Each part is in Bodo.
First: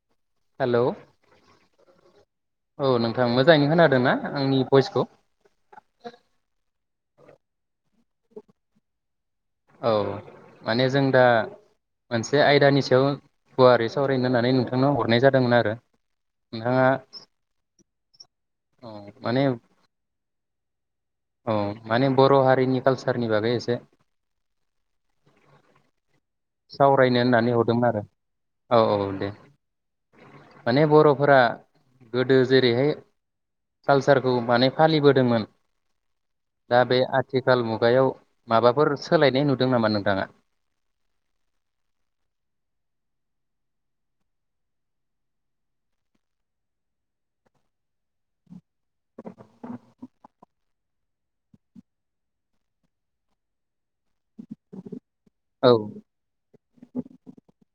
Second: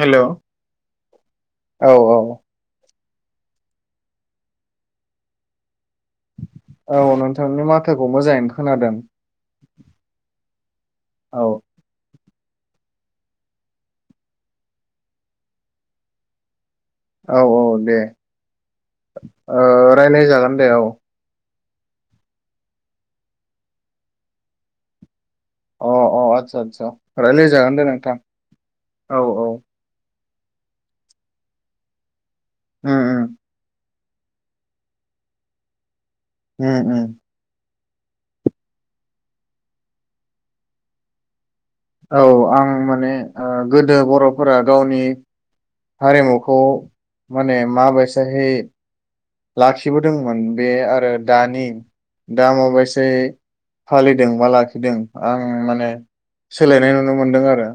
हेल' औ हेलौ औ। थां मोजाङैनो खोनादोंना? आंनि भइसखौ औ नोंथांनि माथोखौ मोजाङैनो खोनादों। औ माने जों दा औ मोनसे बे आयदानि सायाव गुवारै सावरायनो होननानै नोंथांनाव हरनाय जादोंमोन आरो। नोंथाङा औ औ दे औ माने ओ रायलाय जागोन दे औ। औ माने बर' हारिनि कालसारनि बागै एसे अ अ आदसा आदबा, सावरायनो रायलाय होननानै जागोन दे हरदोंमोन नों आरो थां। औ औ दे माने बर'फोरा गोदो उम जेरैहाय। कालसारखौ माने फालिबोदोंमोन। दा उम बे उम आथिखाल मु गायाव माबाफोर सोलायनाय नुदों नामा नोंथाङा? औ आं माने ओ गोदो बर'फोरा गावनि हारिमुखौ माने माबायसाहै लाखिबोदोंमोन, बे आरो दानि दा माबायसायै फालि दों बा लाखिदों आं औ माने सोलायनाय नुनो मोनदों आरो।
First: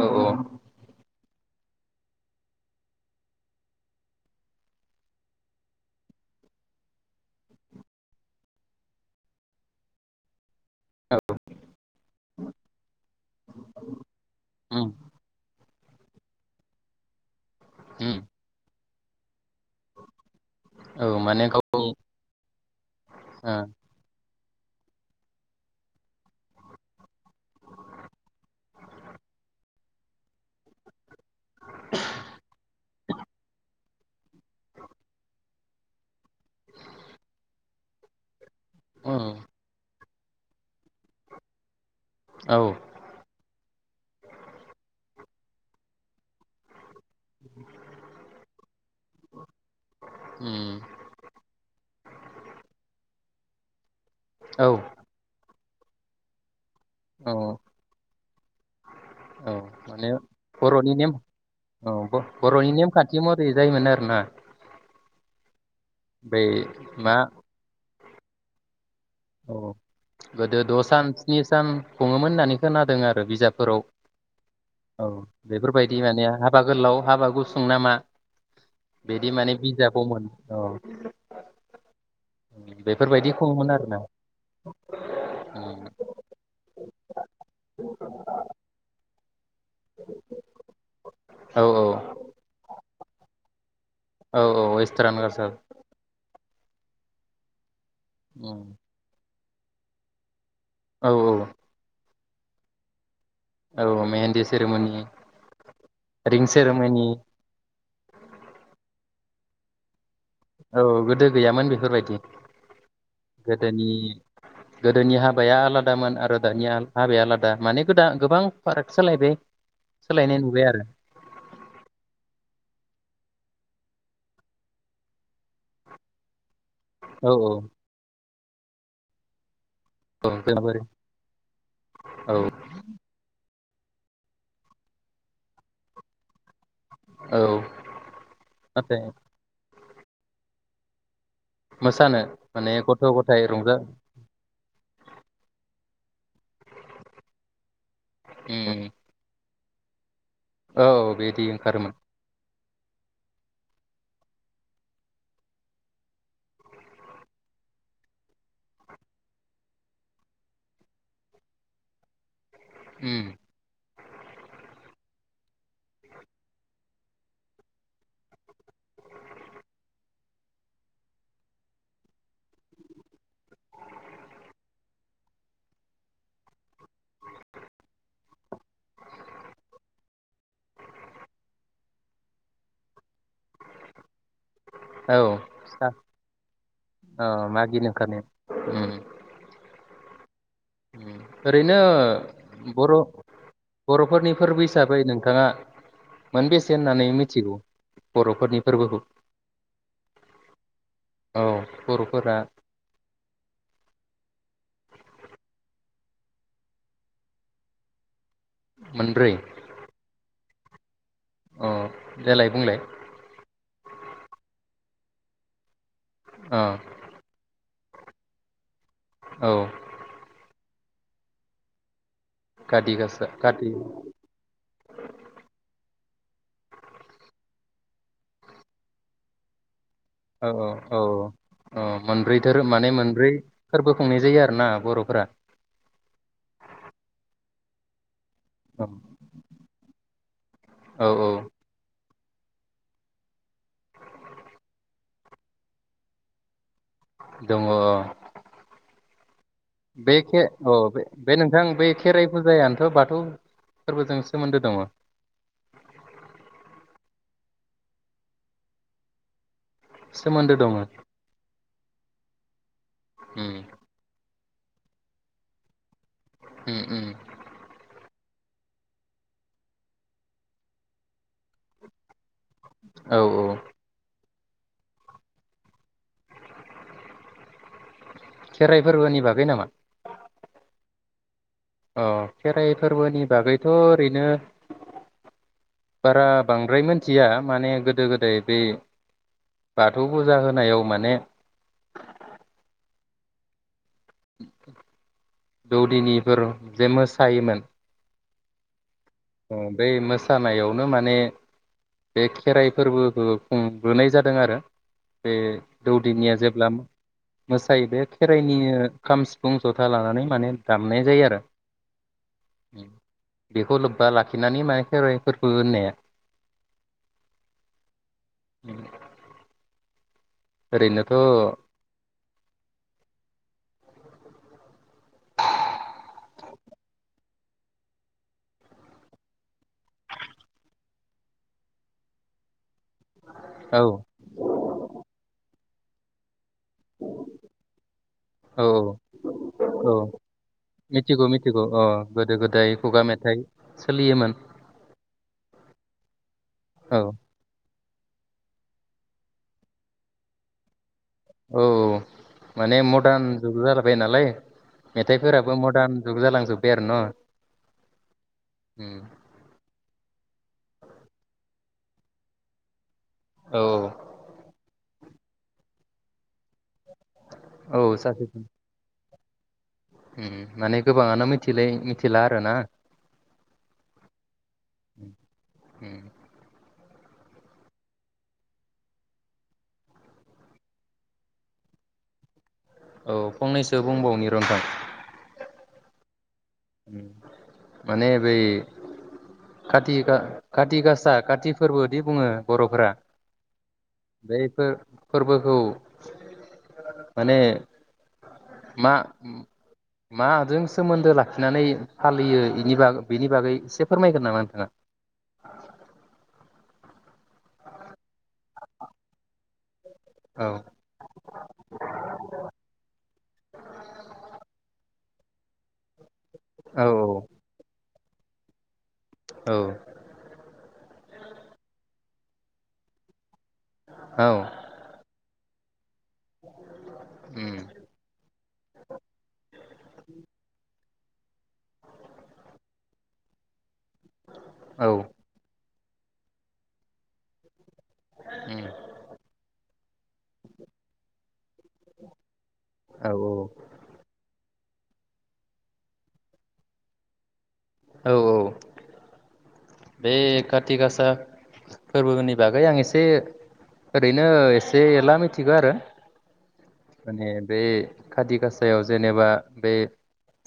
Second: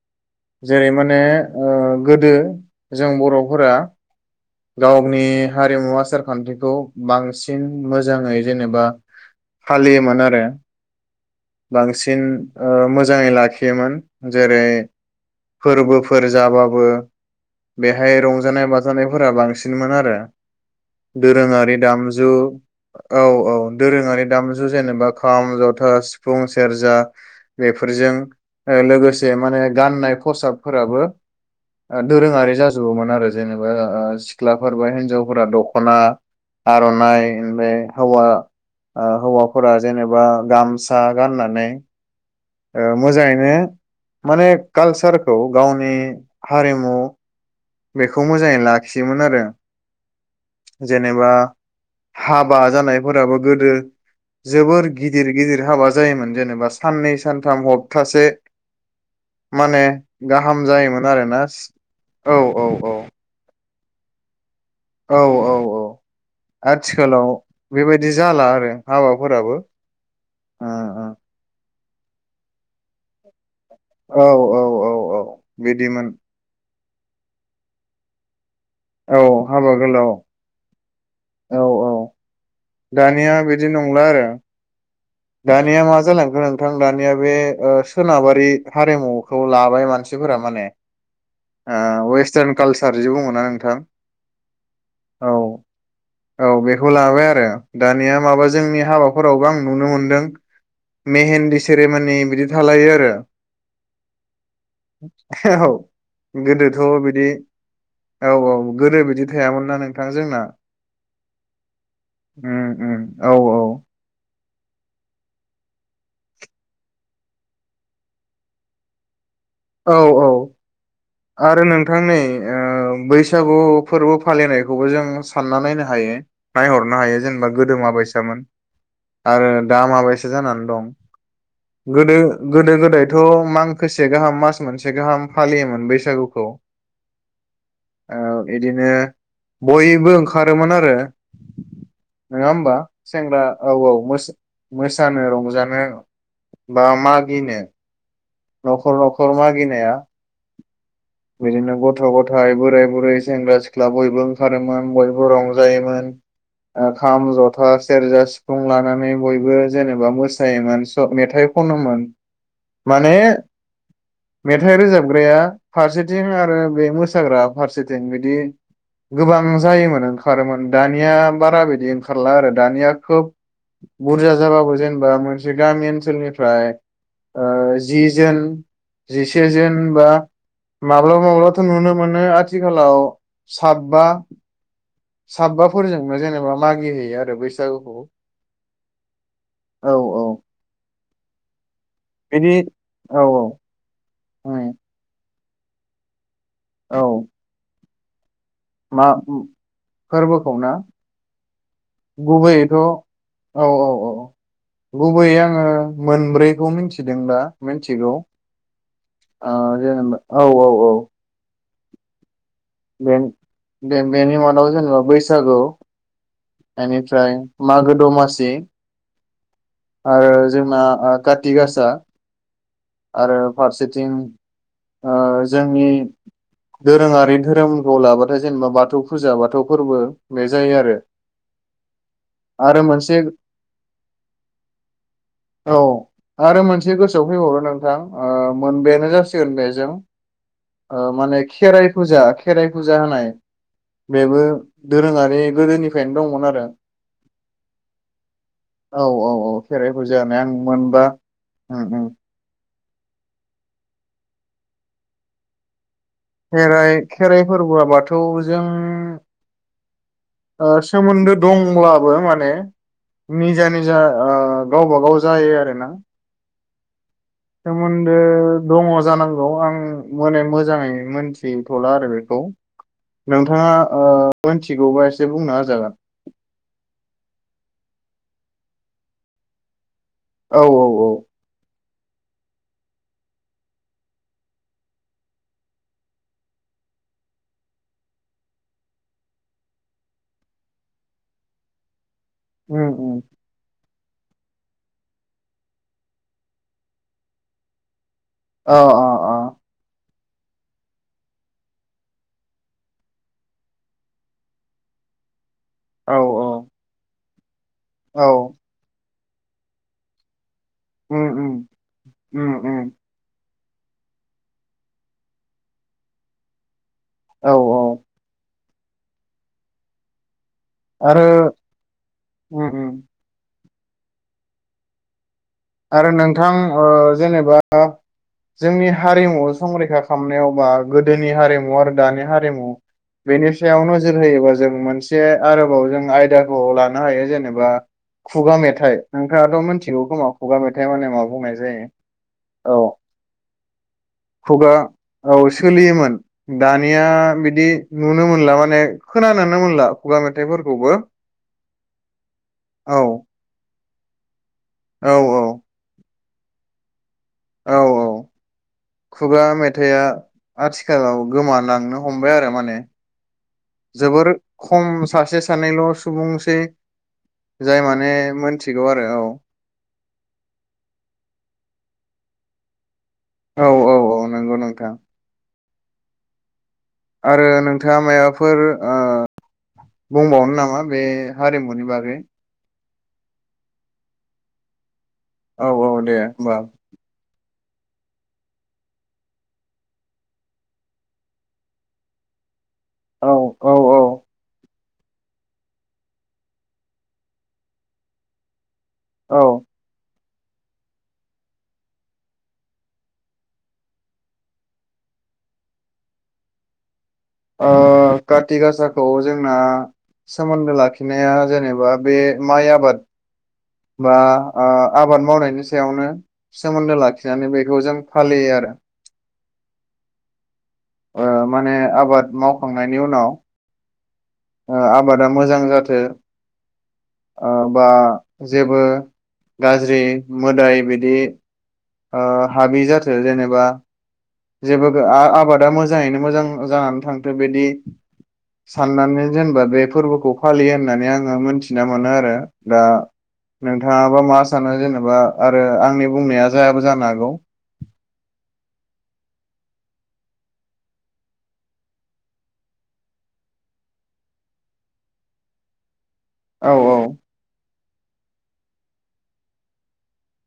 औ औ जेरै माने ओ गोदो जों बर फोरा। गावनि हारिमु आसार खान्थिखौ, बांसिन मोजाङै जेनेबा फालियोमोन आरो। औ बांसिन ओ मोजाङै लाखियोमोन जेरै। उम फोरबोफोर जाबाबो। बेहाय उम रंजानाय बाजा। जानायाव। फोरा बांसिन दोङीमीन आरो, औ माने दोरोंङारि गावनि दामजु औ औ दोरोङारि दामजु। जु जेनेबा खाम, जथा, सिफुं, सेरजा बेफोरजों लोगोसे माने गाननाय खसाबफोराबो। आ दोरोङारि जाजोबोमोन आरो जेनेबा। ओ सिख्लाफोर बाहेनजावफोरा दखना, आरनाइ ओमफ्राय हौवा। ओ हौवाफोरा जेनेबा हुवा गामसा गाननानै औ ओ मोजाङैनो माने कालसारखौ गावनि हारिमु बेखौ मोजाङै लाखियोमोन आरो उम, जेनेबा हाबा जानायफोराबो गोदो औ जोबोर गिदिर गिदिर दि हाबा जायोमोन जेनेबा साननै औ सानथाम हप्तासे माने गाहाम जायोमोन आरोना सि। बर'नि नेम खान्थि महरै जायोमोन आरोना। औ औ औ बै मा आथिखालाव बेबायदि जाला आरो। हाबाफोराबो औ औ गोदो औ द सान स्नि सान। खुङोमोन होननानै खोनादों आरो बिजाब। फोराव औ बेफोरबायदि माने हाबा गोलाव हाबा गुसुं नामा औ बिदि माने हाबा गोलाव बिजाबावमोन औ। औ औ। बेफोरबायदि दानिया खङोमोन बिदि आरोना नंला आरो। [inaudible] उम, दानिया मा जालांखो नोंथां दानिया बे ओ सोनाबारि हारिमु औ लाबाय मानसिफोरा माने औ ओ वेसतार्न कालसा सारजि बुङोना नोंथां? औ औ वेसत्रान औ कालसार। औ बेखौ लाबाय आरो। दानिया माबा उम, जोंनि हाबाफोर फोरावबो आं नुनो मोन दों औ मेहेनदि सेरेमोनि बिदि थालायो आरो। औ मेहेन्दि सेरेमनि औ रिं गोदोथ' सेरेमनि बिदि औ औ गोदो बिदि थायामोन ना नों औ गोदो गैयामोन बेफोरबायदि उम उम औ औ गोदोनि गोदोनि हाबाया आलादोन आरो दानि हाबाया आलादा माने गोदा गोबां फाराग सालायबाय औ औ सोलायनाय नुबाय आरो आरो नोंथांनि बैसागु फोरबो फालिनायखौबो जों सानना नायनो हायो नायहरनो हायो औ जेनेबा औ गोदोमा बायसामोन आरो दा माबायसा औ जानानै जोंहाबोरै दं गोदो औ गोदो गोदायथ गोसे गाहाम मास मोनसे गाहाम फालियोमोन बैसागो बैसागुखौ औ औ बिदिनो नाथाय बयबो ओंखारोमोन आरो मोसानो नङा माने होमबा गथ' गथाय सेंग्रा औ रंजा औ मोसानो रंजानो बा मागिनो उम नखर नखर मागिनो माया [inaudible] औ बिदि बिदिनो ओंखारोमोन गथ गथाय बोराय बुरै सेंग्रा सिख्ला बयबो ओंखारोमोन बयबो रंजायोमोन खाम जथा सेरजा सिफुं लानानै बयबो जेनेबा मोसायोमोन सब मेथाइ खनोमोन माने उम मेथाइ रोजाबग्राया फारसेथिं आरो बे मोसाग्रा फारसेथिं बिदि गोबां जायोमोन ओंखारोमोन दानिया बारा बिदि ओंखारला आरो दानिया खोब बुरजा जाबाबो जेनेबा मोनसे गामि ओनसोलनिफ्राय जि जोन जिसे जोन बा माब्लाब माब्लाथ नुनो मोनो आथिखालाव साबा औ साबाफोरजोंनो जेनेबा मागि हैैयो आरो मागिनो बैसागुखौ ओंखारनाय उम औ औ आरोनो बिदि बिदिनो बर औ औ बरफोरनि फोरबो उम हिसाबै नों थाङा माने बेेसे औ होननानै मिथिगौ बर' फोरनि फोरबोखौ फोरबोखौनो औ बर'फोरा गुबैयैथ' औ औ औ गुबैयै आङो मोनब्रैखौ मिथिदों दा मिथिगौ मोनब्रै आ जेनेबा औ औ औ अ देलाय बुंलाय बे बेनि मादाव जेनेबा बैसागु अ एनिफ्राय मागो दमासि औ आरो जोंना ओ काति गासा काति गासा आरो काति फारसेथिं ओ जोंनि दोरोङारि धोरोम खौ लाबाथाय जेनेबा बाथौ फुजा बाथौ फोरबो बे औ जायो आरो औ औ औ मोनब्रै धोरोम आरो माने मोनसे मोनब्रै फोरबो खुंनाय जायो आरो औ आरो मोनसे गोसोआव फै [unintelligible] नोंथां ओ मोनबायानो जासिगोन बेजों ओ औ औ माने खेराइ फुजा खेराइ फुजा होनाय बेबो दोरोङारि गोदोनिफ्रायनो दंमोन आरो दङ औ औ औ औ खेराइ बे फुजा होनाय आं अ मोनबा बे नोंथां उम बे उम खेराइ फुजायानो बाथौ बाथौ फोरबोजों सोमोन्दो दङ खेराइ खेराइ फोरबोआ बाथौजों सोमोन्दो दङ ओ सोमोन्दो दंब्लाबो माने उम निजा निजा ओ गावबा गाव जायो आरो ना? उम उम सोमोन्दो दङ जानांगौ आं माने मोजाङै मोनथिथ'ला आरो बे खौ औ औ नोंथाङा ओ मोनथिगौबा एसे बुंना होजागोन खेराइ फोरबोनि बागै नामा? औ औ औ अ खेराइ फोरबोनि बागैथ ओरैनो बारा बांद्राय मिथिया माने गोदो गोदाय बे बाथौ फुजा होनायाव माने ओम ओम [inaudible] दौदिनिफोर जे मोसायोमोन अ अ ओ अ बै मोसानायावनो माने बे खेराइ फोरबोबो खुंबोनाय जादों आरो बे औ दौदिनिया औ जेब्ला मोसायो बे औ खेराइनि खाम सिफुं जथा लानानै माने दामनाय उम जायो आरो उम उम उम [inaudible] बेखौलब बा लाखिनानै माने खेराइफोरखौ होननाया औ औ [inaudible] ओरैनोथ' औ आरो उम उम आरो नोंथां ओ जेनेबा जोंनि हारिमु संरैखा खालामनायावबा गोदोनि हारिमु आरो दानि हारिमु बेनि औ सायाव नोजोर होयोबा जों मोनसे आरो औ जों आयदा औ लानो हायो जेनेबा खुगा औ मेथाइ नोंथाङाथ' औ मिथिगौ खोमा? खुगा मेथाइ माने मा मिथिगौ बुंनाय मिथिगौ अ जायो? गोदो गोदाय औ खुगा मेथाइ सोलियोमोन खुगा औ सोलियोमोन औ दानिया बिदि दि नुनो मोनला माने खोनानोनो मोनला खुगा मेथाइफोरखौबो औ औ माने औ मरदान जुग जाला बाय नालाय। औ मेथाइफोराबो मरदान जुग जालां जोबबाय आरो न' औ औ उम खुगा मेथाइआ आथिखालाव गोमालांनो हमबाय आरो माने औ जोबोर खम सासे सानैल' सुबुंसै जाय औ माने सासे मोनथिगौ आरो औ [inaudible] उम माने गोबाङानो मिथिलाय मिथिला आरो ना। औ औ औ नंगौ नोंथां। उम आरो नोंथाङा मायाबाफोर ओ बुंबावनो नामा बे हारिमुनि बागै? औ फंनैसो बुंबावनि र' नोंथां ‌ औ औ दे। होमबा उम माने बै काति गा काति गासा काति फोरबोदि बुङो बर'फोरा औ औ औ बैफोर फोरबोखौ माने मा उम औ माजों सोमोन्दो ला खिनानै फालियो इनि बेनि बागै एसे फोरमायगोन नामा नोंथाङा? ओ काथ ति गासाखौ जोंना औ सोमोन्दो लाखिनाया जेनेबा बे माइ आबाद बा आबाद ओ मावनायनि सायावनो औ सोमोन्दो लाखिनानै बेखौ जों फालियो आरो औ माने आबाद मावखांनायनि उनाव औ ओ आबादा मोजां जाथों उम बा जेबो गाज्रि मोदाय बि दि हाबि जाथों जेनेबा औ जेबो आबादा मो जाङैनो मोजां जानानै थांथों बिदि उम साननानै जेनेबा बे फोरबोखौ फालियो होननानै आङो मोनथिना मोनो आरो दा औ नोंथाङाबा मा सानो जेनेबा आरो आंनि बुंनाया जायाबो जानो हागौ औ औ बे काति गासा फोरबोनि बागै आं एसे ओरैनो एसे एला मिथिगौ आरो औ औ माने बे काति गासायाव जेनेबा बे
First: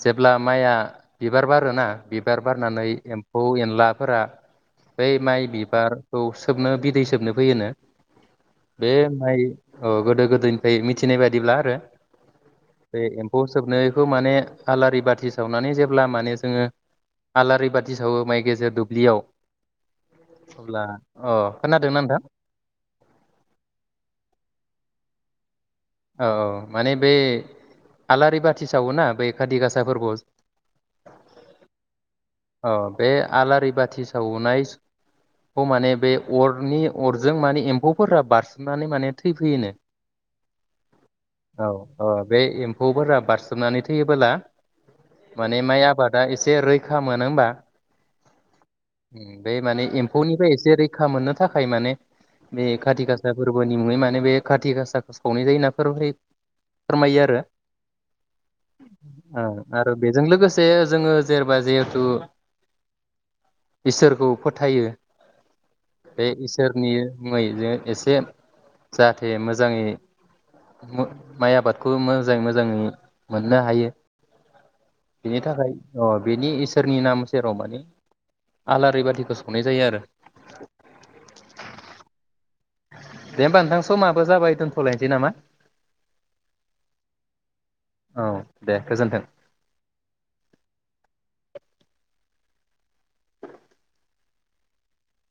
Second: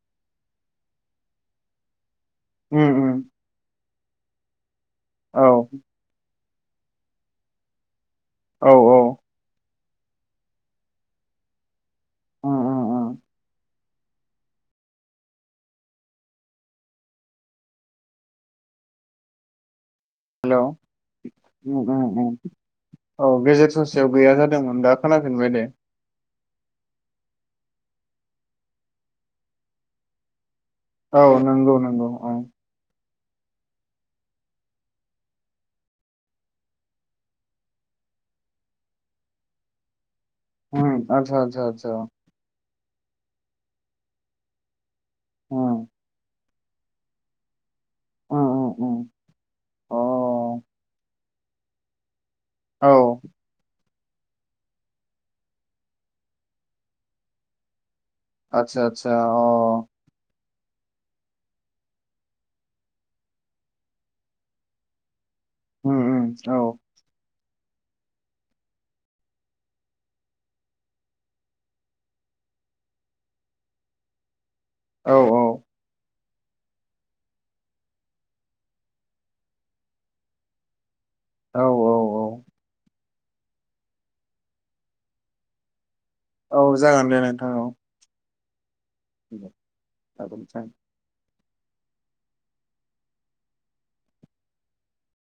जेब्ला माइआ बिबार बारोना बिबार उम बारनानै उम एम्फौ एनला फोरा बै औ माइ बिबारखौ सोबनो बिदै सोबनो फैयोनो औ बेे औ माइ औ गोदो गोदोनिफ्राय मिथिनाय बादिब्ला आरो उम उम बे उम एम्फौ सोबनो माने आलारि बाथि सावनानै जेब्ला माने जोङो आलारि बाथि सावो माइ गेजेर दु- लियाव हेलौ उ खोनादोंना नोंथां उ उ गेजेट ससेयाव गैया जादोंमोन दा खोना फिनबायदे औ माने बे आलारि बाथि सावोना बै खाथि गासा फोरबो औ नंगौ नंगौ औ अ बे आलारि बाथि सावनायखौ माने बे अरनि अरजों माने एम्फौफोरा बारसोमनानै माने थैफैयोनो उ आसा आसा आसा फोरा बारसोमनानै थैयोबोला माने उम माय आबादा एसे रैखा मोना होनोमबा उम उम बे माने एम्फौनिफ्राय अ एसे रैखा मोननो थाखाय माने बे खाथि औ खासा फोरबोनि मुङै मा बे खाथिगासा खावनाय जायो नाफोराय फोरमायो आरो। आतसा आतसा अ ओ आरो [unintelligible] जोङो जेनेबा जिहेथु इसोरखौ फोथायो उम बे उम औ इसोरनि [unintelligible] एसे जाहाथे मोजाङै माइ आबादखौ मोजाङै मोजाङै मोननो हायो औ बिनि थाखाय अ बेनि इसोरनि नाम सेराव माने आलारि बाथिखौ सावनाय जायो आरो। औ औ औ दे होमबा नोंथां समाबो जाबाय दोनथ'लायसै नामा? औ जागोन दे नोंथां औ। औ दे गोजोन्थों [unintelligible]